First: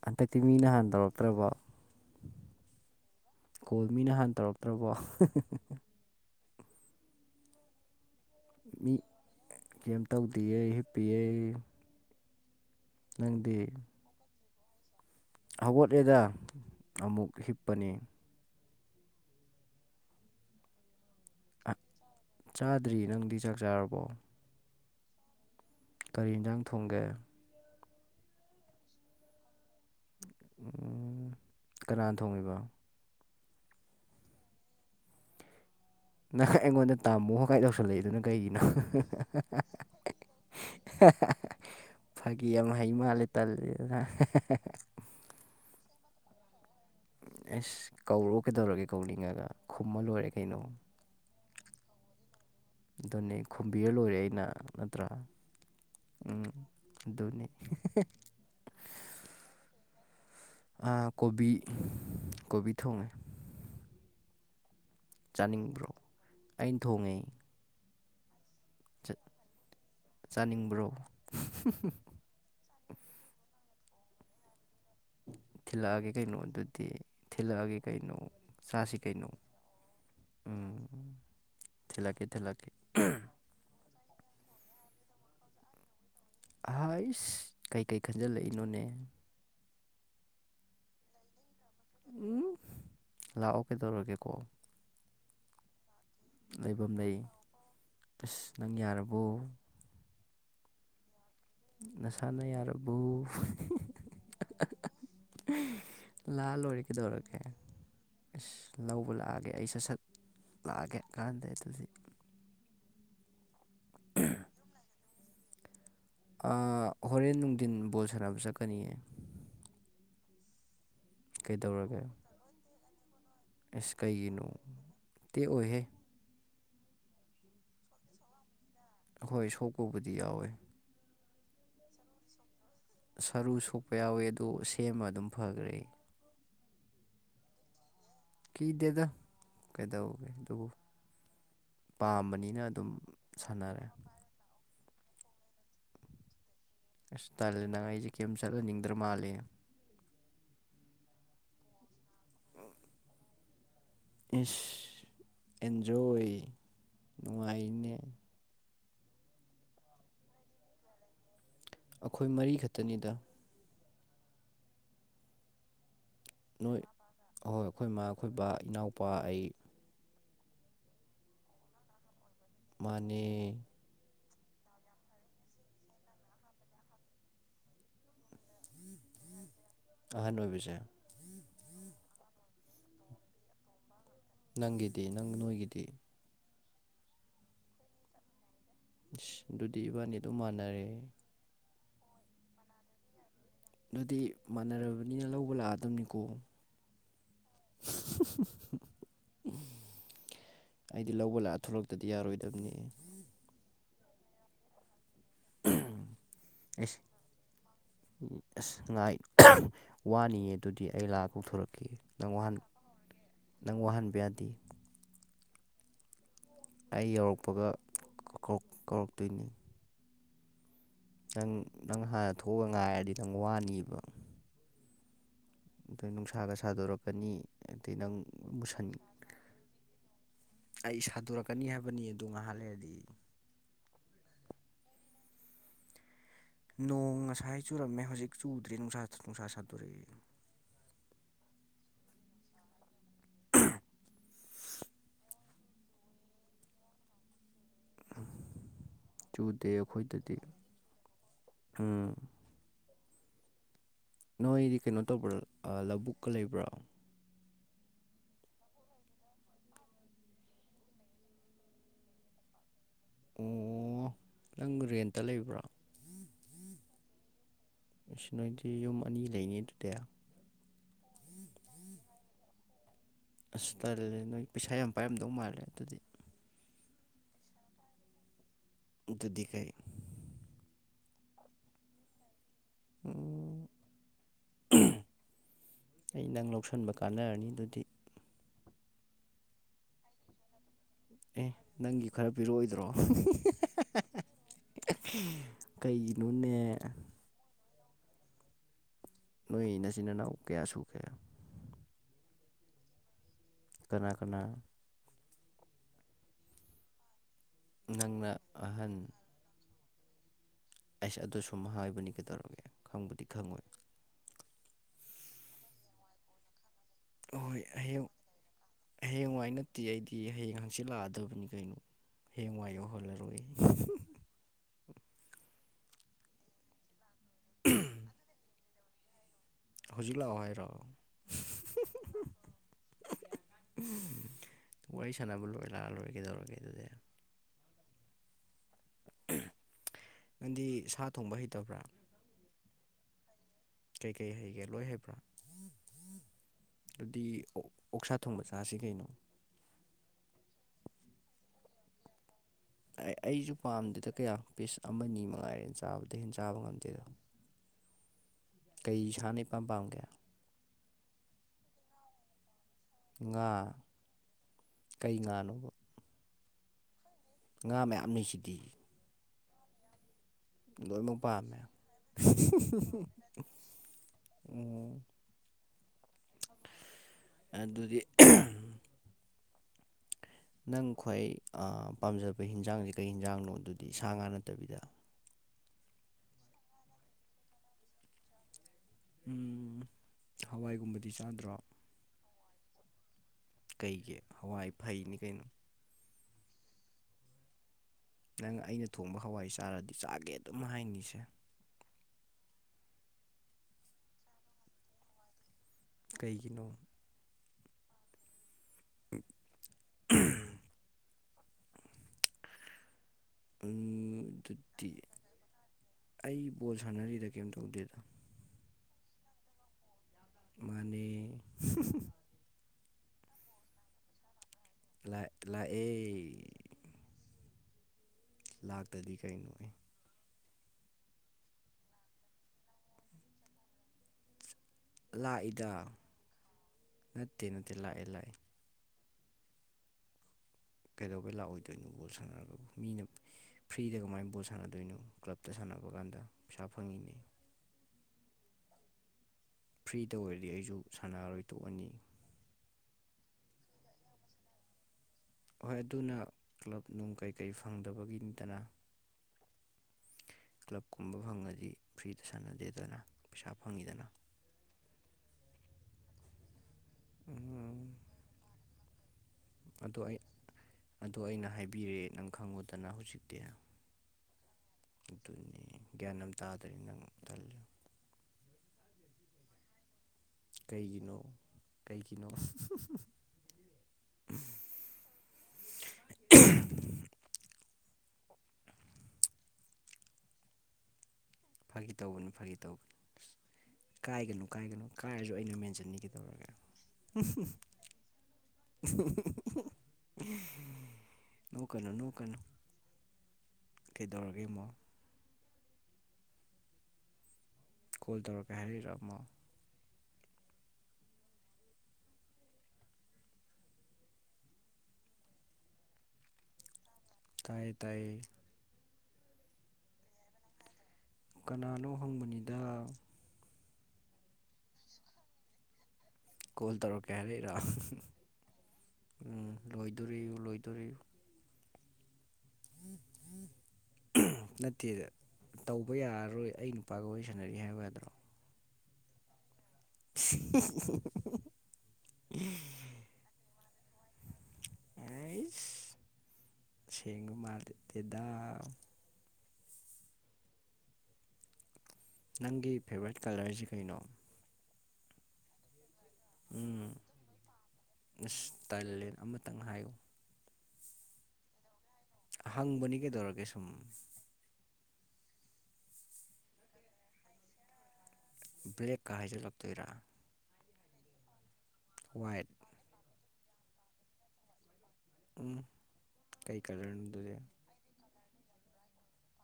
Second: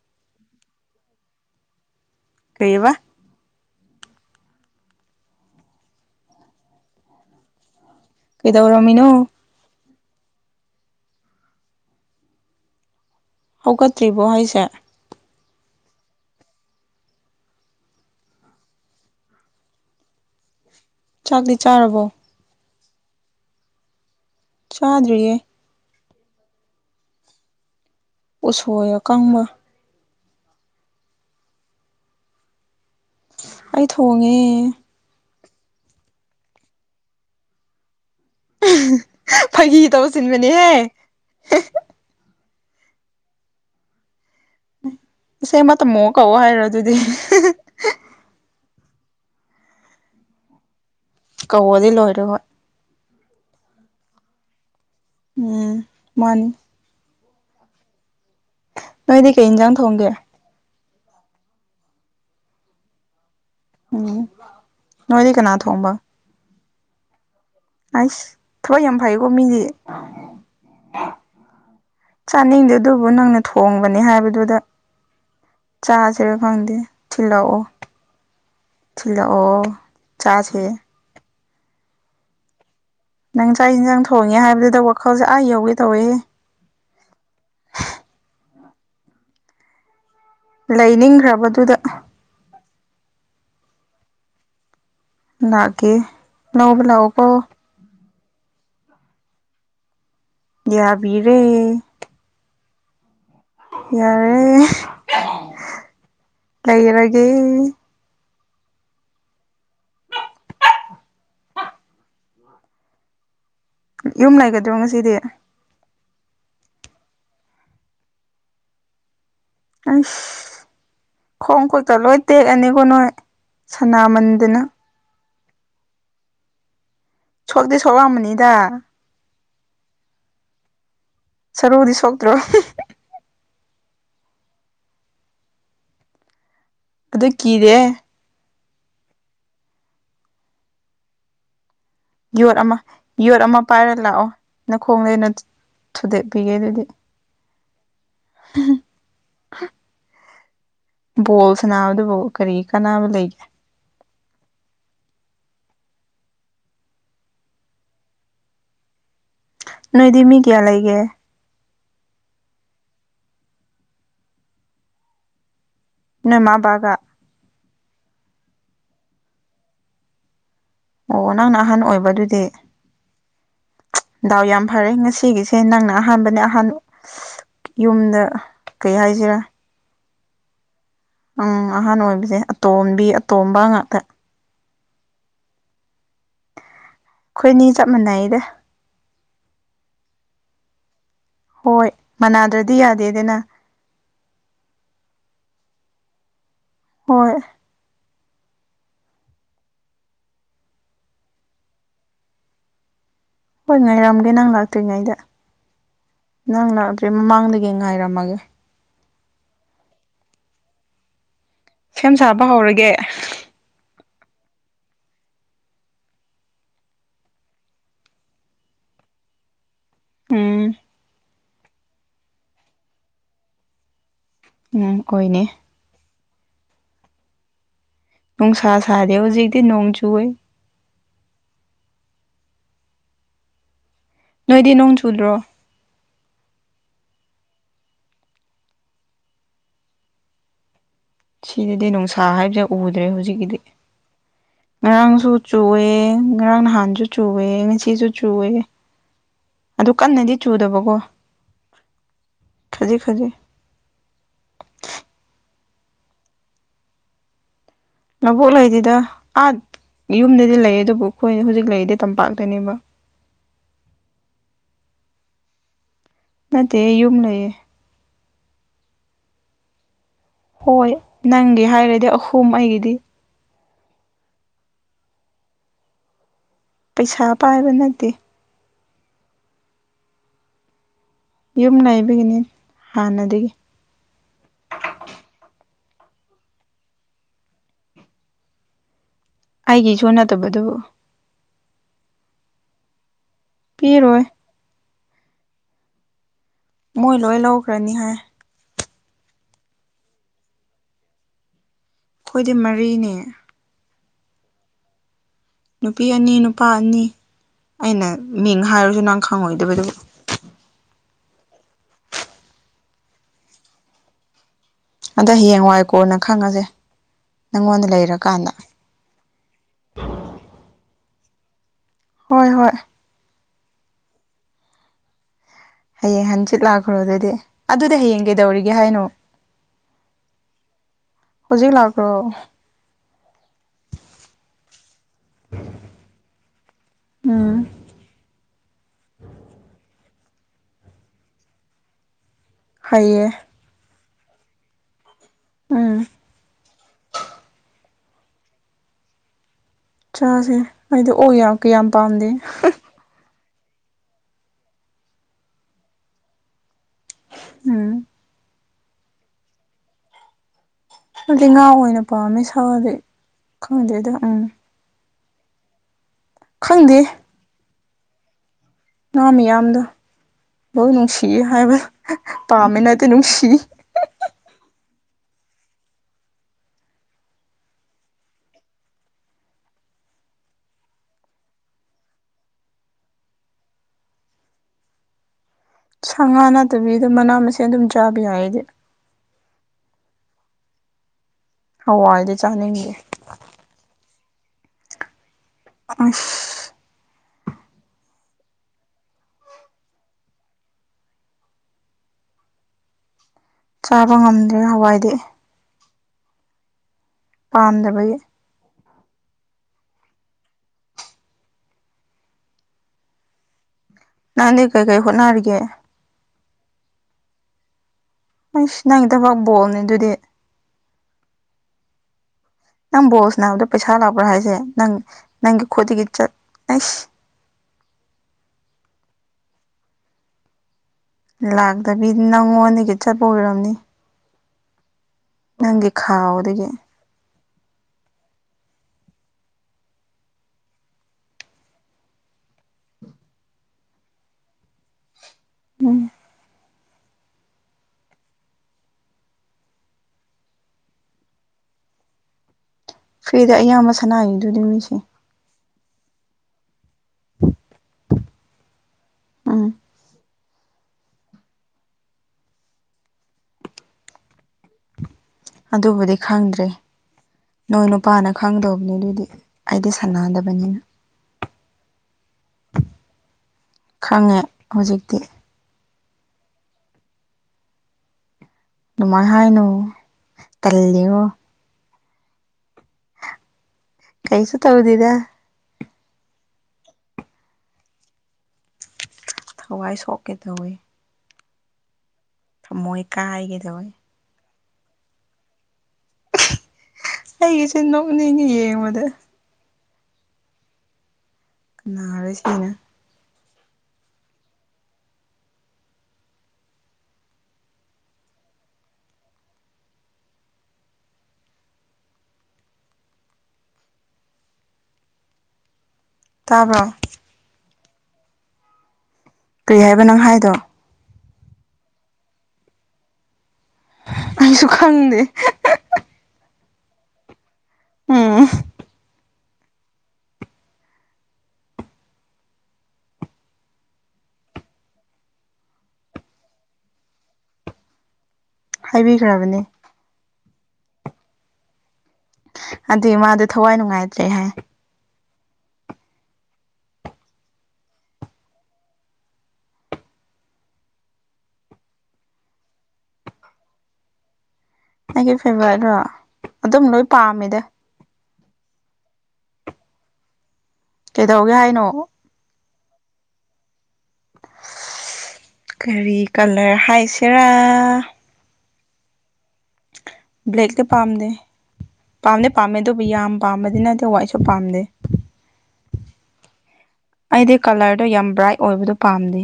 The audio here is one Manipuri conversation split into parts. ꯍꯟꯗꯛꯇꯤ ꯃꯤꯅ ꯍꯥꯟꯅ ꯇꯧꯔꯛꯇ꯭ꯔꯕꯣ ꯀꯩꯕ ꯀꯣꯜ ꯃꯤꯅ ꯍꯥꯟ ꯇꯧꯔꯛꯇ꯭ꯔꯕꯣ ꯃꯤ ꯀꯩꯗꯧꯔꯝꯃꯤꯅꯣ ꯀꯦꯝ ꯇꯧꯗꯦꯌꯦ ꯍꯤꯞꯄꯤꯌꯦ ꯅꯪꯗꯤ ꯇꯔꯤꯕꯣ ꯍꯥꯏꯁꯦ ꯍꯧꯒꯠꯂꯦꯗ ꯑꯃꯨꯛ ꯍꯤꯞꯄꯅꯦ ꯆꯥꯛꯇꯤ ꯆꯥꯔꯕꯣ ꯆꯥꯗ꯭ꯔꯤ ꯅꯪꯗꯤ ꯆꯥꯛ ꯆꯥꯔꯕꯣ ꯆꯥꯗꯔꯤꯌꯦ ꯀꯔꯤ ꯌꯦꯟꯖꯥꯡ ꯊꯣꯡꯒꯦ ꯎꯁꯣꯢ ꯑꯀꯪꯕ ꯑꯣ ꯀꯅꯥꯅ ꯊꯣꯡꯉꯤꯕ ꯑꯩ ꯊꯣꯡꯉꯦ ꯅꯪ ꯑꯩꯉꯣꯟꯗ ꯇꯥꯝꯃꯨ ꯀꯥꯢ ꯇꯧꯁꯜꯂꯛꯢꯗꯨꯅ ꯀꯩꯒꯤꯅꯣ ꯐꯥꯒꯤ ꯇꯧꯁꯤꯟꯕꯅꯦꯍꯦ ꯐꯥꯒꯤ ꯌꯝ ꯍꯩ ꯃꯥꯜꯂꯦ ꯇꯜꯂꯦ ꯁꯤꯦꯃ ꯃꯣ ꯀꯧ ꯍꯥꯏꯔ [inaudible] ꯑꯦꯁ ꯀꯧꯔꯎ ꯀꯩꯗꯧꯔꯒꯦ ꯀꯧꯅꯤꯡꯉꯒ ꯈꯨꯝꯃ ꯂꯣꯏꯔꯦ ꯀꯩꯅꯣ ꯀꯧꯔꯗꯤ ꯂꯣꯏꯔꯦ ꯍꯣꯏ ꯑꯗꯨꯅꯦ ꯈꯨꯝꯕꯤꯔ ꯂꯣꯏꯔꯦ ꯑꯩꯅ ꯅꯠꯇ꯭ꯔꯥ ꯎꯝ ꯎꯝ ꯃꯥꯅꯤ ꯑꯗꯨꯅꯦ ꯅꯣꯏꯗꯤ ꯀꯩ ꯏꯟꯖꯥꯡ ꯊꯣꯡꯒꯦ ꯀꯣꯕꯤ ꯀꯣꯕꯤ ꯊꯣꯡꯉꯦ ꯎꯝ ꯅꯣꯏꯗꯤ ꯀꯅꯥ ꯆꯥꯅꯤꯡꯕ꯭ꯔꯣ ꯊꯣꯡꯕ ꯑꯩꯅ ꯊꯣꯡꯉꯦ ꯑꯁ ꯊꯕꯛ ꯌꯥꯝ ꯆ- ꯐꯩꯒꯣ ꯃꯤꯗꯤ ꯆꯥꯅꯤꯡꯕ꯭ꯔꯣ ꯆꯥꯅꯤꯡꯗꯦ ꯑꯗꯨꯕꯨ ꯅꯪꯅ ꯊꯣꯡꯕꯅꯤ ꯍꯥꯏꯕꯗꯨꯗ ꯊꯤꯜꯂꯛꯑꯒꯦ ꯆꯥꯁꯤꯔ ꯀꯩꯅꯣ ꯈꯪꯗꯦ ꯑꯗꯨꯗꯤ ꯊꯤꯜꯂꯛꯑꯣ ꯊꯤꯜꯂꯛꯑꯒꯦ ꯀꯩꯅꯣ ꯆꯁꯤ ꯀꯩꯅꯣ ꯊꯤꯜꯂꯛꯑꯣ ꯆꯥꯁꯦ ꯊꯤꯂꯛꯀꯦ ꯊꯤꯂꯛꯀꯤꯦ ꯅꯪ ꯆꯥꯛ ꯌꯦꯟꯁꯥꯡ ꯊꯣꯡꯉꯦ ꯍꯥꯏꯕꯗꯨꯗ ꯋꯥꯈꯜꯁꯦ ꯑꯥ ꯌꯧꯒꯦ ꯇꯧꯋꯦ ꯑꯥꯏꯁ ꯀꯩꯀꯩ ꯈꯟꯖꯤꯜꯂꯛꯏꯅꯣꯅꯦ ꯂꯩꯅꯤꯡꯈ꯭ꯔꯕꯗꯨꯗ ꯎꯝ ꯂꯥꯛꯑꯣ ꯀꯩꯗꯧꯔꯒꯦꯀꯣꯛ ꯂꯛꯒꯦ ꯂꯥꯎꯕ ꯂꯩꯐꯝ ꯂꯩ ꯂꯥꯛꯎꯒꯣ ꯑꯁ ꯅꯪ ꯌꯥꯔꯕꯣ ꯌꯥꯕꯤꯔꯦ ꯅꯁꯥꯅ ꯌꯥꯔꯕꯣ ꯌꯥꯔꯦ ꯂꯩꯔꯒꯦ ꯏꯁ ꯂꯧꯕ ꯂꯥꯛꯑꯒꯦ ꯑꯩ ꯁꯠ ꯁꯠ ꯂꯥꯛꯑꯒꯦ ꯀꯥꯟꯗꯦ ꯑꯗꯨꯗꯤ ꯌꯨꯝ ꯂꯩꯒꯗ꯭ꯔꯣ ꯉꯁꯤꯗꯤ ꯍꯣꯔꯦꯟ ꯅꯨꯡꯊꯤꯟ ꯕꯣꯜ ꯁꯥꯟꯅꯕ ꯆꯠꯀꯅꯤꯌꯦ ꯑꯩꯁ ꯈꯣꯡ ꯈꯨꯛꯒ ꯀꯩꯗꯧꯔꯒꯦ ꯂꯣꯏ ꯇꯦꯛꯑꯅꯤꯀꯣ ꯅꯣꯏ ꯁꯅꯥꯃꯟꯗꯅ ꯇꯦꯛ ꯑꯣꯏꯍꯦ ꯁꯣꯛꯗꯤ ꯁꯣꯛ ꯂꯝꯅꯤꯗ ꯍꯣꯏ ꯁꯣꯛꯄꯕꯨꯗꯤ ꯌꯥꯎꯋꯤ ꯁꯔꯨꯗꯤ ꯁꯣꯛꯇ꯭ꯔꯣ ꯁꯔꯨ ꯁꯣꯛꯄ ꯌꯥꯎꯋꯤ ꯑꯗꯨ ꯁꯦꯝꯃ ꯑꯗꯨꯝ ꯐꯈ꯭ꯔꯦ ꯑꯩ ꯑꯗꯨ ꯀꯤꯗꯦꯌꯦ ꯀꯤꯗꯦꯗ ꯀꯩꯗꯧꯒꯦ ꯑꯗꯨꯕꯨ ꯌꯣꯠ ꯄꯥꯝꯕꯅꯤꯅ ꯑꯃ ꯑꯗꯨꯝ ꯌꯣꯠ ꯑꯃ ꯁꯥꯟꯅꯔꯦ ꯄꯥꯏꯔ ꯂꯥꯛꯑꯣ ꯅꯈꯣꯡꯗꯣ ꯊꯨꯗꯦꯠꯄꯤꯒꯦ ꯑꯗꯨꯗꯤ ꯑꯁ ꯇꯜꯂꯦꯅꯪ ꯑꯩꯁꯦ ꯀꯦꯝ ꯆꯠꯍꯟꯅꯤꯡꯗ꯭ꯔ ꯃꯥꯜꯂꯦ ꯕꯣꯜ ꯁꯅꯥꯕꯗꯨꯕꯨ ꯀꯔꯤ ꯀꯥꯟꯅꯕ ꯂꯩꯒꯦ ꯏꯁ ꯑꯦꯟꯖꯣꯏ ꯅꯨꯡꯉꯥꯏꯅꯦ ꯅꯣꯏꯗꯤ ꯃꯤ ꯀꯌꯥ ꯂꯩꯒꯦ ꯑꯩꯈꯣꯏ ꯃꯔꯤꯈꯛꯇꯅꯤꯗ ꯅꯣꯢꯃꯥ ꯅꯣꯏ ꯄꯥꯒ ꯑꯍꯣꯏ ꯑꯩꯈꯣꯏ ꯏꯃꯥ ꯑꯩꯈꯣꯏꯕꯕꯥ ꯏꯅꯥꯎꯄꯥ ꯑꯩ ꯑꯣ ꯅꯪꯅ ꯑꯍꯟ ꯑꯣꯏꯕꯗꯨꯗꯤ ꯃꯥꯅꯦ ꯗꯥꯎ ꯌꯥꯝ ꯐꯔꯦ ꯉꯁꯤꯒꯤꯁꯦ ꯅꯪꯅ ꯑꯍꯥꯟꯕꯅꯦ ꯑꯍꯥꯟ ꯌꯨꯝꯗ ꯀꯩ ꯍꯥꯏꯁꯤꯔꯥ ꯑꯍꯟ ꯑꯣꯏꯕꯁꯦ ꯎꯝ ꯑꯍꯥꯟ ꯑꯣꯏꯕꯁꯦ ꯑꯇꯣꯝꯕꯤ ꯑꯇꯣꯝꯕ ꯉꯥꯛꯇ ꯅꯪꯒꯤꯗꯤ ꯅꯪ ꯅꯣꯏꯒꯤꯗꯤ ꯑꯩꯈꯣꯏꯅꯤ ꯆꯞ ꯃꯥꯟꯅꯩꯗ ꯑꯁ ꯑꯗꯨꯗꯤ ꯏꯕꯥꯅꯤ ꯑꯗꯨꯝ ꯃꯥꯟꯅꯔꯦ ꯍꯣꯏ ꯃꯅꯥꯗ꯭ꯔꯗꯤ ꯌꯥꯗꯦꯗꯅ ꯑꯗꯨꯗꯤ ꯃꯥꯟꯅꯔꯕꯅꯤꯅ ꯂꯧꯕ ꯂꯥꯛꯑꯗꯝꯅꯤꯀꯣ ꯍꯣꯏ [inaudible] ꯑꯩꯗꯤ ꯂꯧꯕ ꯂꯥꯛꯑ ꯊꯣꯛꯂꯛꯇꯗꯤ ꯌꯥꯔꯣꯏꯗꯕꯅꯦ ꯍꯣꯏ ꯉꯥꯏꯔꯝꯒꯦ ꯅꯪ ꯂꯥꯛꯇ꯭ꯔꯤꯉꯩꯗ ꯅꯪ ꯑꯦꯁ ꯂꯥꯛꯇ꯭ꯔꯦ ꯃꯃꯥꯡꯗꯒꯤ ꯉꯥꯏꯔꯝꯃꯒꯦ ꯑꯁ ꯉꯥꯏ ꯋꯥꯅꯤꯑꯦ ꯑꯗꯨꯗꯤ ꯑꯩ ꯂꯥꯛꯑ ꯀꯧꯊꯣꯔꯛꯀꯦ ꯁꯦꯝ ꯅꯪ ꯁꯥꯕ ꯋꯥꯅꯤ ꯍꯧꯔꯒꯦ ꯅꯪ ꯋꯥꯍꯟꯕ ꯌꯥꯗꯦ ꯑꯩ ꯌꯧꯔꯛꯄꯒ ꯀꯧꯔꯛꯇꯣꯏꯅꯤ ꯎꯝ ꯅꯪ ꯅꯪ ꯍꯥꯟꯅ ꯊꯣꯛꯑꯒ ꯉꯥꯏꯔꯗꯤ ꯅꯪ ꯋꯥꯅꯤꯕ ꯎꯝ ꯍꯣꯏꯅꯦ ꯑꯗ ꯅꯨꯡꯁꯥꯒ ꯁꯥꯗꯣꯔꯛꯀꯅꯤ ꯑꯗꯩ ꯅꯪ ꯅꯨꯡꯁꯥ ꯃꯨꯁꯟ ꯁꯥꯗꯦ ꯍꯧꯖꯤꯛꯇꯤ ꯅꯣꯡ ꯆꯨ ꯑꯩ ꯁꯥꯗꯣꯔꯛꯀꯅꯤ ꯍꯥꯏꯕꯅꯤ ꯑꯗꯨ ꯉꯍꯥꯛ ꯂꯩꯔꯗꯤ ꯅꯣꯏꯗꯤ ꯅꯣꯡ ꯆꯨꯗ꯭ꯔꯣ ꯅꯣꯡ ꯉꯁꯥꯏ ꯆꯨꯔꯝꯃꯦ ꯍꯧꯖꯤꯛ ꯆꯨꯗꯔꯦ ꯅꯨꯡꯁꯥ ꯅꯨꯡꯁꯥ ꯁꯥꯠꯇꯣꯔꯛꯌꯦ ꯁꯤꯗꯗꯤ ꯅꯨꯡꯁꯥ ꯍꯥꯏꯕꯁꯦ ꯎꯗ꯭ꯔꯦ ꯍꯧꯖꯤꯛꯀꯤꯗꯤ ꯉꯔꯥꯡꯁꯨ ꯆꯨꯑꯦ ꯉꯔꯥꯡ ꯅꯍꯥꯟꯁꯨ ꯆꯨꯋꯦ ꯉ ꯀꯤꯁꯨ ꯆꯨꯋꯦ ꯆꯨꯗꯦ ꯑꯗꯨ ꯀꯟꯅꯗꯤ ꯑꯩꯈꯣꯏꯗꯗꯤ ꯆꯨꯗꯕꯀꯣ ꯎꯝ ꯈꯖꯤꯛ ꯈꯖꯤꯛ ꯅꯣꯏꯗꯤ ꯀꯩꯅꯣ ꯇꯧꯕ꯭ꯔ ꯂꯧꯕꯨꯛꯀ ꯂꯩꯕ꯭ꯔꯥ ꯂꯕꯣꯛ ꯂꯩꯁꯤꯗ ꯑꯥ ꯌꯨꯝꯗꯗꯤ ꯂꯩꯌꯦ ꯑꯗꯨꯕꯨ ꯑꯩꯈꯣꯏ ꯍꯧꯖꯤꯛ ꯂꯩꯔꯤꯗꯤ ꯇꯝꯄꯥꯛꯇꯅꯦꯕ ꯑꯣ ꯅꯪ ꯔꯦꯟꯇ ꯂꯩꯕ꯭ꯔꯣ ꯅꯠꯇꯦ ꯌꯨꯝ ꯂꯩꯌꯦ ꯅꯣꯏꯗꯤ ꯌꯨꯝ ꯑꯅꯤ ꯂꯩꯅꯦ ꯑꯗꯨꯗꯤ ꯍꯣꯏ ꯅꯪꯒꯤ ꯍꯥꯏꯔꯗꯤ ꯑꯍꯨꯝ ꯑꯩꯒꯤꯗꯤ ꯑꯁ ꯇꯜꯂꯦ ꯅꯣꯏ ꯄꯩꯁꯥ ꯌꯥꯝ ꯄꯔꯝꯗꯧ ꯃꯥꯜꯂꯦ ꯑꯗꯨꯗꯤ ꯄꯩꯁꯥ ꯄꯥꯏꯕ ꯅꯠꯇꯦ ꯑꯗꯨꯗꯤ ꯀꯩ ꯌꯨꯝ ꯂꯩꯕꯒꯤꯅꯤ ꯍꯥꯟꯅꯗꯒꯤ ꯑꯣ ꯑꯩ ꯅꯪ ꯂꯧꯁꯟꯕ ꯀꯥꯟꯅꯔꯅꯤ ꯑꯗꯨꯗꯤ ꯑꯩꯒꯤꯁꯨ ꯅꯠꯇꯕꯗꯨꯕꯨ ꯑꯦ ꯅꯪꯒꯤ ꯈꯔ ꯄꯤꯔꯛꯑꯣꯏꯗ꯭ꯔꯣ ꯄꯤꯔꯣꯏ ꯀꯩꯒꯤꯅꯣꯅꯦ ꯃꯣꯏ ꯂꯣꯏ ꯂꯧꯈ꯭ꯔꯅꯤ ꯍꯥꯏ ꯅꯣꯏ ꯏꯆꯤꯟ ꯏꯅꯥꯎ ꯀꯌꯥ ꯁꯨꯒꯦ ꯑꯩꯈꯣꯏꯗꯤ ꯃꯔꯤꯅꯦ ꯀꯅꯥ ꯀꯅꯥ ꯅꯨꯄꯤ ꯑꯅꯤ ꯅꯨꯄꯥ ꯑꯅꯤ ꯑꯩꯅ ꯅꯪꯅ ꯃꯤꯡ ꯍꯥꯏꯔꯁꯨ ꯑꯍꯟ ꯅꯪ ꯈꯪꯉꯣꯏꯗꯕꯗꯨꯕꯨ ꯑꯩꯁ ꯑꯗꯨ ꯁꯨꯝ ꯍꯥꯏꯕꯅꯤ ꯀꯩꯗꯧꯔꯒꯦ ꯈꯪꯕꯨꯗꯤ ꯈꯪꯉꯣꯏ ꯑꯗꯢ ꯍꯌꯦꯡꯋꯥꯏ ꯀꯣꯅ ꯈꯪꯉꯁꯦ ꯍꯣꯏ ꯍ ꯅꯪꯉꯣꯟꯗ ꯂꯩꯔꯀꯥꯟꯗ ꯍꯌꯦꯡꯋꯥꯏ ꯅꯠꯇꯦ ꯑꯩꯗꯤ ꯍꯌꯦꯡ ꯍꯪꯆꯤꯜꯂꯛꯑꯗꯕꯅꯤ ꯀꯩꯅꯣ ꯍꯣꯏ ꯍꯌꯦꯡꯋꯥꯏ ꯍꯣꯏ ꯌꯧꯍꯜꯂꯔꯣꯏ ꯍꯌꯦꯡ ꯍꯟꯆꯤꯠ ꯂꯥꯛꯈ꯭ꯔꯣ ꯑꯗꯨꯗꯤ ꯑꯗꯨꯗꯤ ꯍꯌꯦꯡ ꯀꯩꯗꯧꯔꯤꯒꯦ ꯍꯥꯏꯅꯣ ꯍꯧꯖꯤꯛ ꯂꯥꯛꯑꯣ ꯍꯥꯏꯔꯣ ꯍꯧꯖꯤꯛ ꯂꯥꯛꯈꯔꯣ ꯋꯥꯔꯤ ꯁꯥꯟꯅꯕ ꯂꯣꯏꯔ ꯂꯥꯛꯑ ꯂꯣꯏꯔꯦ ꯀꯩꯗꯧꯔꯒꯦ ꯑꯗꯨꯗꯤ ꯎꯝ ꯅꯪꯗꯤ ꯁꯥ ꯊꯣꯡꯕ ꯍꯩꯇꯕ꯭ꯔꯥ ꯍꯩꯌꯦ ꯀꯩꯀꯩ ꯍꯩꯒꯦ ꯂꯣꯏ ꯍꯩꯕ꯭ꯔꯥ ꯎꯝ ꯑꯗꯨꯗꯤ ꯑꯣ ꯑꯣꯛꯁꯥ ꯊꯣꯡꯕ ꯆꯥꯁꯤ ꯀꯩꯅꯣ ꯆꯥꯁꯦ ꯑꯩꯗꯤ ꯑꯣꯛ ꯀꯌꯥ ꯌꯥꯝ ꯄꯥꯝꯗꯦ ꯑꯩ ꯑꯩꯁꯨ ꯄꯥꯝꯗꯦꯗ ꯀꯌꯥ ꯄꯤꯁ ꯑꯃꯅꯤ ꯃꯉꯥꯏꯔꯦꯅ ꯆꯥꯕꯗ ꯍꯦꯟꯅ ꯆꯥꯕ ꯉꯝꯗꯦꯗꯅ ꯎꯝ ꯀꯩ ꯁꯥꯅ ꯏꯄꯥꯝ ꯄꯥꯝꯒꯦ ꯑꯩꯗꯤ ꯉꯥ ꯑꯣꯏꯅ ꯄꯥꯝꯃꯦ ꯁꯥꯗꯤ ꯉꯥ ꯈꯪꯗꯦꯗ ꯎꯝ ꯀꯩ ꯉꯥꯅꯣꯕ ꯈꯪꯗꯦ ꯉꯥ ꯃꯌꯥꯝ ꯂꯩꯁꯤꯗꯤ ꯃꯤꯌꯥꯝꯗꯣ ꯂꯣꯢ ꯂꯣꯏꯅꯃꯛ ꯅꯨꯡꯁꯤꯌꯦ ꯄꯥꯝꯃꯦ ꯍꯥꯏꯕ ꯄꯥꯝꯃꯤ ꯅꯠꯇꯦ ꯅꯨꯡꯁꯤ ꯎꯝ ꯑꯗꯨꯗꯤ ꯅꯪ ꯈ꯭ꯋꯥꯏ ꯄꯥꯝꯖꯕ ꯍꯟꯖꯥꯡꯁꯦ ꯀꯩ ꯍꯟꯖꯥꯡꯅꯣ ꯑꯗꯨꯗꯤ ꯁꯥ ꯉꯥ ꯅꯠꯇꯕꯤꯗ ꯁꯥ ꯉꯥ ꯅꯠꯇꯕꯤꯗ ꯃꯅꯥ ꯃꯁꯤꯟ ꯑꯗꯨꯝ ꯆꯥꯕ ꯌꯥꯏ ꯑꯩꯗꯤ ꯍꯋꯥꯏꯒꯨꯝꯕꯗꯤ ꯆꯥꯗ꯭ꯔꯣ ꯍꯋꯥꯏꯗꯤ ꯆꯥꯅꯤꯡꯗꯦ ꯀꯩꯒꯤ ꯍꯋꯥꯏ ꯐꯩꯅꯤ ꯀꯩꯅꯣ ꯑꯁ ꯅꯪ ꯑꯩꯅ ꯊꯣꯡꯕ ꯍꯋꯥꯏ ꯆꯥꯔꯗꯤ ꯆꯥꯒꯦ ꯑꯗꯨꯝ ꯍꯥꯏꯅꯤꯁꯦ ꯆꯥꯕ ꯉꯝꯗꯦ ꯍꯋꯥꯏꯗꯤ ꯀꯩꯒꯤꯅꯣ ꯄꯥꯝꯗꯕꯒꯤ [inaudible] ꯎꯝ ꯅꯪꯗꯤ ꯑꯗꯨꯗꯤ ꯀꯩꯀꯩ ꯍꯣꯠꯅꯔꯤꯒꯦ ꯑꯩ ꯕꯣꯜ ꯁꯥꯟꯅꯔꯤꯗ ꯀꯩꯝ ꯇꯧꯗꯦꯗ ꯑꯁ ꯅꯪꯒꯤ ꯊꯕꯛ ꯕꯣꯜꯅꯤ ꯑꯗꯨꯗꯤ ꯃꯥꯅꯦ ꯅꯪ ꯕꯣꯜ ꯁꯅꯥꯕꯗꯣ ꯄꯩꯁꯥ ꯂꯥꯛꯄ꯭ꯔꯥ ꯍꯥꯏꯁꯦ ꯅꯪ ꯅꯪꯒꯤ ꯂꯥꯛꯑꯦ ꯈꯨꯠꯇꯒꯤ ꯆꯠꯁ ꯂꯥꯛꯇꯗꯤ ꯀꯩꯅꯣ ꯂꯥꯛꯇꯕꯤ ꯅꯪꯉꯣꯟꯗꯒꯤ ꯆꯠꯄ ꯑꯣꯏꯔꯝꯅꯤ ꯂꯥꯛꯏꯗ ꯅꯪꯒꯤ ꯈꯥꯎꯗꯒꯤ ꯅꯠꯇꯦ ꯅꯠꯇꯦ ꯂꯥꯛꯑꯦ ꯂꯥꯛꯑꯦ ꯀꯩꯗꯧꯕꯩ ꯂꯥꯛꯑꯣꯏꯗꯣꯏꯅꯣ ꯕꯣꯜ ꯁꯥꯟꯅꯔꯒ ꯃꯤꯅ ꯐ꯭ꯔꯤꯗ ꯀꯃꯥꯏꯅ ꯕꯣꯜ ꯁꯥꯟꯅꯗꯣꯏꯅꯣ ꯀ꯭ꯂꯕ ꯇ ꯁꯥꯟꯅꯕ ꯎꯝ ꯀꯥꯟꯗ ꯄꯩꯁꯥ ꯐꯪꯉꯤꯅꯦ ꯐ꯭ꯔꯤꯗ ꯑꯣꯏꯔꯗꯤ ꯑꯩꯁꯨ ꯁꯥꯟꯅꯔꯣꯏ ꯇꯣꯛꯑꯅꯤ ꯐ꯭ꯔꯤꯗ ꯑꯌꯥꯝꯕ ꯁꯅꯥꯔꯤꯗꯨꯗꯤ ꯃꯤꯁꯦ ꯍꯣꯏ ꯑꯗꯨꯅ ꯀ꯭ꯂꯕ ꯅꯨꯡ ꯀꯩꯀꯩ ꯐꯪꯗꯕꯒꯤꯅꯤꯗꯅ ꯎꯝ ꯀ꯭ꯂꯕꯀꯨꯝꯕ ꯐꯪꯉꯗꯤ ꯐ꯭ꯔꯤꯗ ꯁꯥꯟꯅꯗꯦꯗꯅ ꯄꯩꯁꯥ ꯐꯪꯉꯤꯗꯅ ꯑꯗꯨꯕꯨꯗꯤ ꯈꯪꯗ꯭ꯔꯦ ꯎꯝ ꯅꯣꯏ ꯅꯨꯄꯥꯅ ꯈꯪꯗꯧꯕꯅꯦ ꯑꯗꯨꯗꯤ ꯑꯩꯗꯤ ꯑꯗꯣ ꯑꯩ ꯁꯥꯟꯅꯗꯕꯅꯤꯅ ꯑꯗꯣ ꯑꯩꯅ ꯍꯥꯏꯕꯤꯔꯦ ꯅꯪ ꯈꯪꯉꯣꯗꯅ ꯍꯧꯖꯤꯛꯇꯤ ꯈꯪꯉꯦ ꯍꯧꯖꯤꯛꯇꯤ ꯑꯗꯨꯅꯦ ꯒ꯭ꯌꯥꯟ ꯑꯃ ꯇꯥꯗ꯭ꯔꯦ ꯅꯪ ꯇꯜꯂꯤ ꯑꯗꯨꯃꯥꯏ ꯍꯥꯏꯅꯨ ꯀꯩꯒꯤꯅꯣ ꯇꯜꯂꯤꯉꯣ ꯀꯩꯒꯤꯅꯣ ꯀꯩꯁꯨ ꯇꯧꯗꯦꯗꯥ ꯊꯋꯥꯏ ꯁꯣꯛꯀꯦ ꯇꯧꯋꯤ ꯐꯥꯒꯤ ꯇꯧꯕꯅꯤ ꯐꯥ ꯊꯃꯣꯏ ꯀꯥꯏꯒꯦ ꯇꯧꯋꯤ ꯀꯥꯏꯒꯅꯨ ꯀꯥꯏꯒꯅꯨ ꯀꯥꯏꯔꯁꯨ ꯑꯩꯅ ꯃꯦꯟꯁꯤꯟꯒꯅꯤ ꯀꯩꯇꯧꯔꯒꯦ ꯎ ꯑꯩꯒꯤꯁꯦ ꯅꯣꯛꯅꯤꯡꯉꯤ ꯌꯦꯡꯕꯗ [inaudible] ꯅꯣꯛꯀꯥꯅꯨ ꯀꯅꯥꯔ ꯅꯣꯛꯀꯅꯨ ꯁꯤꯅ ꯀꯩꯗꯧꯔꯒꯦ ꯑꯃꯨꯛ ꯀꯣꯜ ꯇꯧꯔꯛꯀꯦ ꯍꯥꯏꯔꯛꯢꯔꯢ ꯑꯃꯨꯛ ꯇꯥꯕ꯭ꯔꯥ ꯇꯥꯢꯌꯦ ꯇꯥꯏꯌꯦ ꯀꯩ ꯍꯥꯏꯕ ꯅꯪ ꯍꯥꯏꯗꯣ ꯀꯅꯥꯅꯣ ꯍꯪꯕꯅꯤꯗ ꯑꯩꯁꯨ ꯈꯪꯗꯦ ꯀꯣꯜ ꯇꯧꯔꯛꯀꯦ ꯍꯥꯏꯔꯛꯏꯔꯣ ꯎꯝ ꯎꯝ ꯂꯣꯏꯗꯣꯔꯤꯎ ꯂꯣꯏꯗꯣꯔꯤꯎ ꯎꯝ ꯎꯝ [inaudible] ꯅꯠꯇꯦꯗ ꯇꯧꯕ ꯌꯥꯔꯔꯣꯏ ꯑꯩ ꯅꯨꯄꯥꯒ ꯋꯥꯔꯤ ꯁꯥꯟꯅꯔꯤ ꯍꯥꯏꯕ ꯌꯥꯗ꯭ꯔꯣ ꯍꯥꯏꯕꯤꯈ꯭ꯔꯕꯅꯦ [inaudible] ꯑꯗꯨꯢ ꯃꯥꯗꯣ ꯊꯋꯥꯏ ꯅꯨꯡꯉꯥꯏꯇ꯭ꯔꯦ ꯍꯥꯏ ꯑꯁ ꯁꯦꯡꯕ ꯃꯥꯂꯤꯇꯦꯗ ꯅꯪꯒꯤ ꯐꯦꯕꯣꯔꯥꯏꯠ ꯀꯂꯔꯁꯤ ꯀꯩꯅꯣ ꯑꯩꯒꯤ ꯐꯦꯕꯔꯦꯠ ꯔꯣ ꯎꯝ ꯏꯁ ꯇꯥꯜꯂꯦ ꯑꯃꯇꯪ ꯍꯥꯏꯌꯨ ꯀꯩꯗꯧꯒꯦ ꯍꯥꯏꯅꯣ ꯍꯪꯕꯅꯤ ꯀꯩꯗꯧꯔꯒꯦ ꯁꯨꯝ ꯀꯔꯤ ꯀꯂꯔ ꯍꯥꯏꯁꯤꯔꯥ ꯕ꯭ꯂꯦꯛꯀ ꯍꯥꯏꯖꯤꯜꯂꯛꯇꯣꯏꯔꯥ ꯕ꯭ꯂꯦꯛꯇ ꯄꯥꯝꯗꯦ ꯋꯥꯏꯠ ꯄꯥꯝꯗꯦ ꯄꯥꯝꯃꯦ ꯑꯗꯨꯕꯨ ꯌꯥꯝ ꯄꯥꯝꯕꯗꯤ ꯅꯠꯇꯦ ꯋꯥꯏꯠꯁꯨ ꯄꯥꯝꯗꯦ ꯎꯝ ꯀꯩ ꯀꯂꯔ ꯑꯩꯗꯤ ꯀꯂꯔꯗꯣ ꯌꯥꯝ ꯕ꯭ꯔꯥꯏꯠ ꯑꯣꯏꯕꯗꯣ ꯄꯥꯝꯗꯦ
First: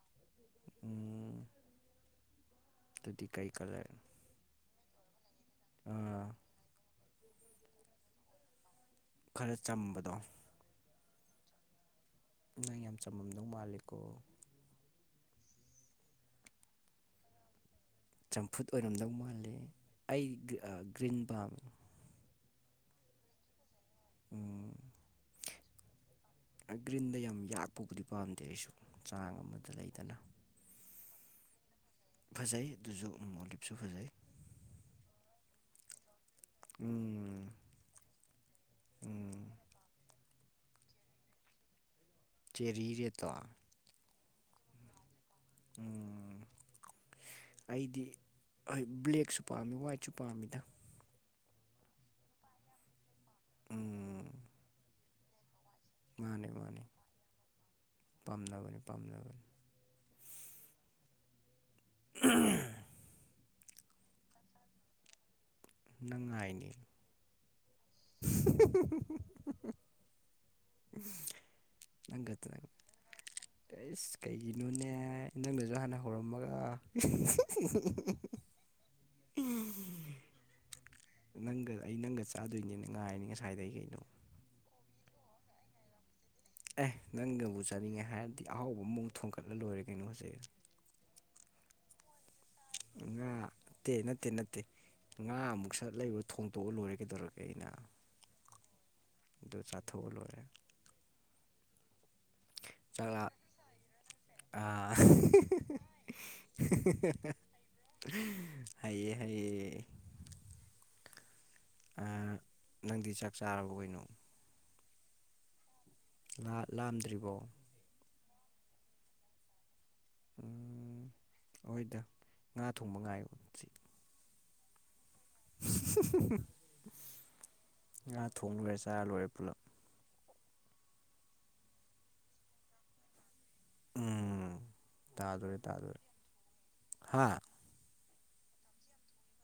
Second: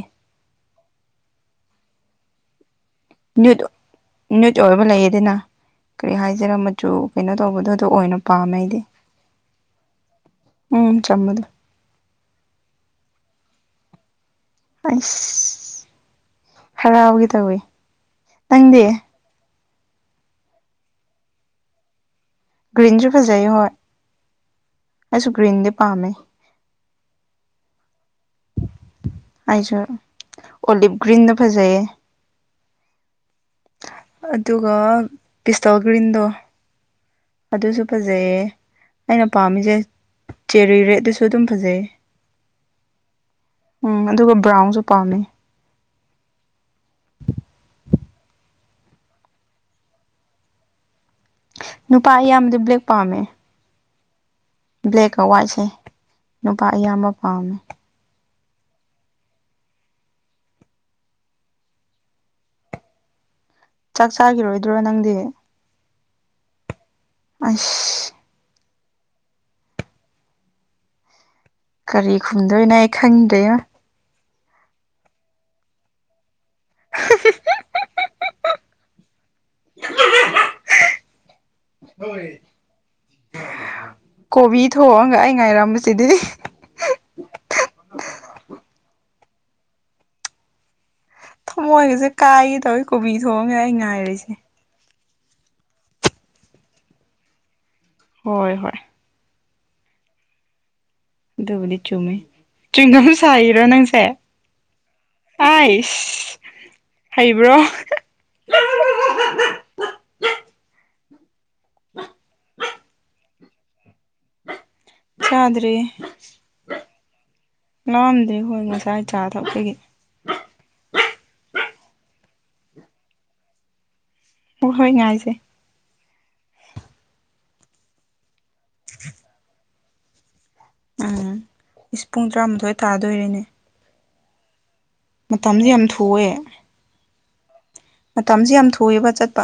ꯎꯝ ꯑꯗꯨꯗꯤ ꯀꯩ ꯀꯂꯔ ꯅꯨꯠ ꯑꯣꯏꯕ ꯂꯩꯌꯦꯗꯅ ꯀꯔꯤ ꯑꯥ ꯍꯥꯏꯖꯔ ꯃꯆꯨ ꯀꯩꯅꯣ ꯇꯧꯕꯗꯣ ꯑꯗꯨ ꯑꯣꯏꯅ ꯄꯥꯝꯃꯦ ꯑꯩꯗꯤ ꯈꯔ ꯆꯝꯕꯗꯣ ꯎꯝ ꯆꯝꯕꯗꯣ ꯅꯪ ꯌꯥꯝ ꯆꯝꯃꯝꯗꯧ ꯃꯥꯂꯦꯀꯣ ꯑꯁ ꯍꯔꯥꯎꯒꯦ ꯇꯧꯋꯤ ꯆꯝꯐꯨꯠ ꯑꯣꯏꯔꯝꯗꯧ ꯃꯥꯜꯂꯤ ꯑꯩ ꯒ꯭ꯔꯤꯟ ꯄꯥꯝꯃꯤ ꯒ꯭ꯔꯤꯟꯁꯨ ꯐꯖꯩ ꯍꯣꯏ ꯎꯝ ꯑꯩꯁꯨ ꯒ꯭ꯔꯤꯟꯗꯤ ꯄꯥꯝꯃꯦ ꯒ꯭ꯔꯤꯟꯗ ꯌꯥꯝ ꯌꯥꯛꯄꯕꯨꯗꯤ ꯄꯥꯝꯗꯦ ꯑꯩꯁꯨ ꯆꯥꯡ ꯑꯃꯗ ꯑꯩꯁꯨ ꯂꯩꯗꯅ ꯑꯣꯂꯤꯞ ꯒ꯭ꯔꯤꯟꯗ ꯐꯖꯩꯌꯦ ꯐꯖꯩ ꯑꯗꯨꯁꯨ ꯎꯝ ꯑꯣꯂꯤꯞꯁꯨ ꯐꯖꯩ ꯑꯗꯨꯒ ꯄꯤꯁꯇ ꯒ꯭ꯔꯤꯟꯗꯣ ꯎꯝ ꯑꯗꯨꯁꯨ ꯐꯖꯩꯌꯦ ꯑꯩꯅ ꯎꯝ ꯄꯥꯝꯃꯤꯁꯦ ꯆꯦꯔꯤ ꯔꯦꯠꯇꯨꯁꯨ ꯑꯗꯨꯝ ꯐꯖꯩꯌꯦ ꯆꯦꯔꯤ ꯔꯦꯠꯇꯣ ꯎꯝ ꯑꯗꯨꯒ ꯕ꯭ꯔꯥꯎꯟꯁꯨ ꯄꯥꯝꯃꯦ ꯎꯝ ꯑꯩꯗꯤ ꯍꯣꯏ ꯕ꯭ꯂꯦꯛꯁꯨ ꯄꯥꯝꯃꯤ ꯋꯥꯏꯠꯁꯨ ꯄꯥꯝꯃꯤꯗ ꯅꯨꯄꯥ ꯑꯌꯥꯝꯕꯗꯤ ꯕ꯭ꯂꯦꯛ ꯄꯥꯝꯃꯦ ꯎꯝ ꯕ꯭ꯂꯦꯛꯀ ꯋꯥꯏꯠꯁꯦ ꯃꯥꯅꯤ ꯅꯨꯄꯥ ꯃꯥꯅꯤ ꯑꯌꯥꯝꯕ ꯄꯥꯝꯃꯦ ꯄꯥꯝꯅꯕꯅꯤ ꯄꯥꯝꯅꯕꯅꯤ ꯑ [unintelligible] ꯆꯥꯛ ꯆꯥꯈꯤꯔꯣꯏꯗ꯭ꯔꯣ ꯅꯪꯗꯤ ꯅꯪ ꯉꯥꯏꯅꯦ ꯑꯁ [unintelligible] ꯎꯝ [unintelligible] ꯀꯔꯤ ꯈꯨꯝꯗꯣꯏꯅꯣ ꯑꯩ ꯈꯪꯗ꯭ꯔꯦꯗ ꯑꯦꯁ ꯀꯩꯒꯤꯅꯣꯅꯦ ꯅꯪꯅꯁꯨ ꯍꯥꯟꯅ ꯍꯧꯔꯝꯃꯒ [unintelligible] ꯅꯪꯒ ꯑꯩ ꯅꯪꯒ ꯆꯥꯗꯣꯏꯅꯤꯅ ꯉꯥꯏꯅꯤ ꯉꯁꯥꯏꯗꯒꯤ ꯑꯩꯗꯣ ꯀꯣꯕꯤ ꯊꯣꯛꯑꯒ ꯑꯩ ꯉꯥꯏꯔꯝꯕ ꯁꯤꯗꯤ ꯑꯦ ꯅꯪꯒꯕꯨ ꯆꯥꯅꯤꯡꯉꯦ ꯍꯥꯏꯔꯗꯤ ꯑꯍꯥꯎꯕ ꯑꯃꯃꯨꯛ ꯊꯣꯡꯒꯠꯂ ꯂꯣꯏꯔꯦ ꯀꯩꯅꯣ ꯍꯧꯖꯤꯛ ꯊꯃꯣꯏꯒꯁꯦ ꯀꯥꯏꯒꯦ ꯇꯧꯏ ꯀꯣꯕꯤ ꯉꯥ ꯊꯣꯡꯉꯒ ꯑꯩ ꯅꯠꯇꯦ ꯅꯠꯇꯦ ꯉꯥꯏꯔꯤꯁꯦ ꯅꯠꯇꯦ ꯉꯥ ꯑꯃꯨꯛ ꯁꯠ ꯂꯩꯔꯨꯔ ꯊꯣꯡꯇꯣꯛꯑ ꯂꯣꯏꯔꯦ ꯀꯩꯗꯧꯔꯛꯒꯦ ꯑꯩꯅ ꯍꯣꯏ ꯍꯣꯏ ꯑꯗꯨ ꯆꯥꯊꯣꯛꯑ ꯂꯣꯏꯔꯦ ꯑꯗꯨꯗꯨꯕꯨꯗꯤ ꯆꯨꯝꯃꯦ ꯆ꯭ꯋꯤꯡꯒꯝ ꯆꯥꯛꯂꯥ ꯁꯥꯏꯔꯣ ꯅꯪꯁꯦ ꯑꯥ ꯑꯥꯏꯁ ꯍꯩꯕ꯭ꯔꯣ ꯍꯩꯌꯦ ꯍꯩꯌꯦ ꯑꯥ ꯅꯪꯗꯤ ꯆꯥꯛ ꯆꯥꯔꯕꯣ ꯀꯩꯅꯣ ꯆꯥꯗ꯭ꯔꯤ ꯂꯥꯝꯗ꯭ꯔꯤꯕꯣ ꯂꯥꯝꯗꯦ ꯍꯣꯏ ꯉꯁꯥꯏ ꯆꯥ ꯊꯛꯄꯒꯤ ꯑꯥ ꯍꯣꯏꯗ ꯉꯥ ꯊꯣꯡꯕ ꯉꯥꯏꯌꯣ ꯁꯤ ꯍ ꯣꯍꯣꯏ ꯉꯥꯏꯖꯦ ꯉꯥ ꯊꯣꯡꯂꯣꯏꯔ ꯆꯥ ꯂꯣꯏꯔ ꯄꯨꯂꯞ ꯎꯝ ꯏꯁ ꯄꯨꯡ ꯇꯔꯥꯃꯥꯊꯣꯏ ꯊꯥꯗꯣꯏꯔꯦꯅꯦ ꯎꯝ ꯇꯥꯗꯣꯔꯤ ꯌꯥꯝ ꯇꯥꯗꯣꯔꯤ ꯊꯨꯑꯦ ꯍꯥ ꯃꯇꯝꯁꯦ ꯌꯥꯝ ꯊꯨꯑꯦꯕ ꯆꯠꯄ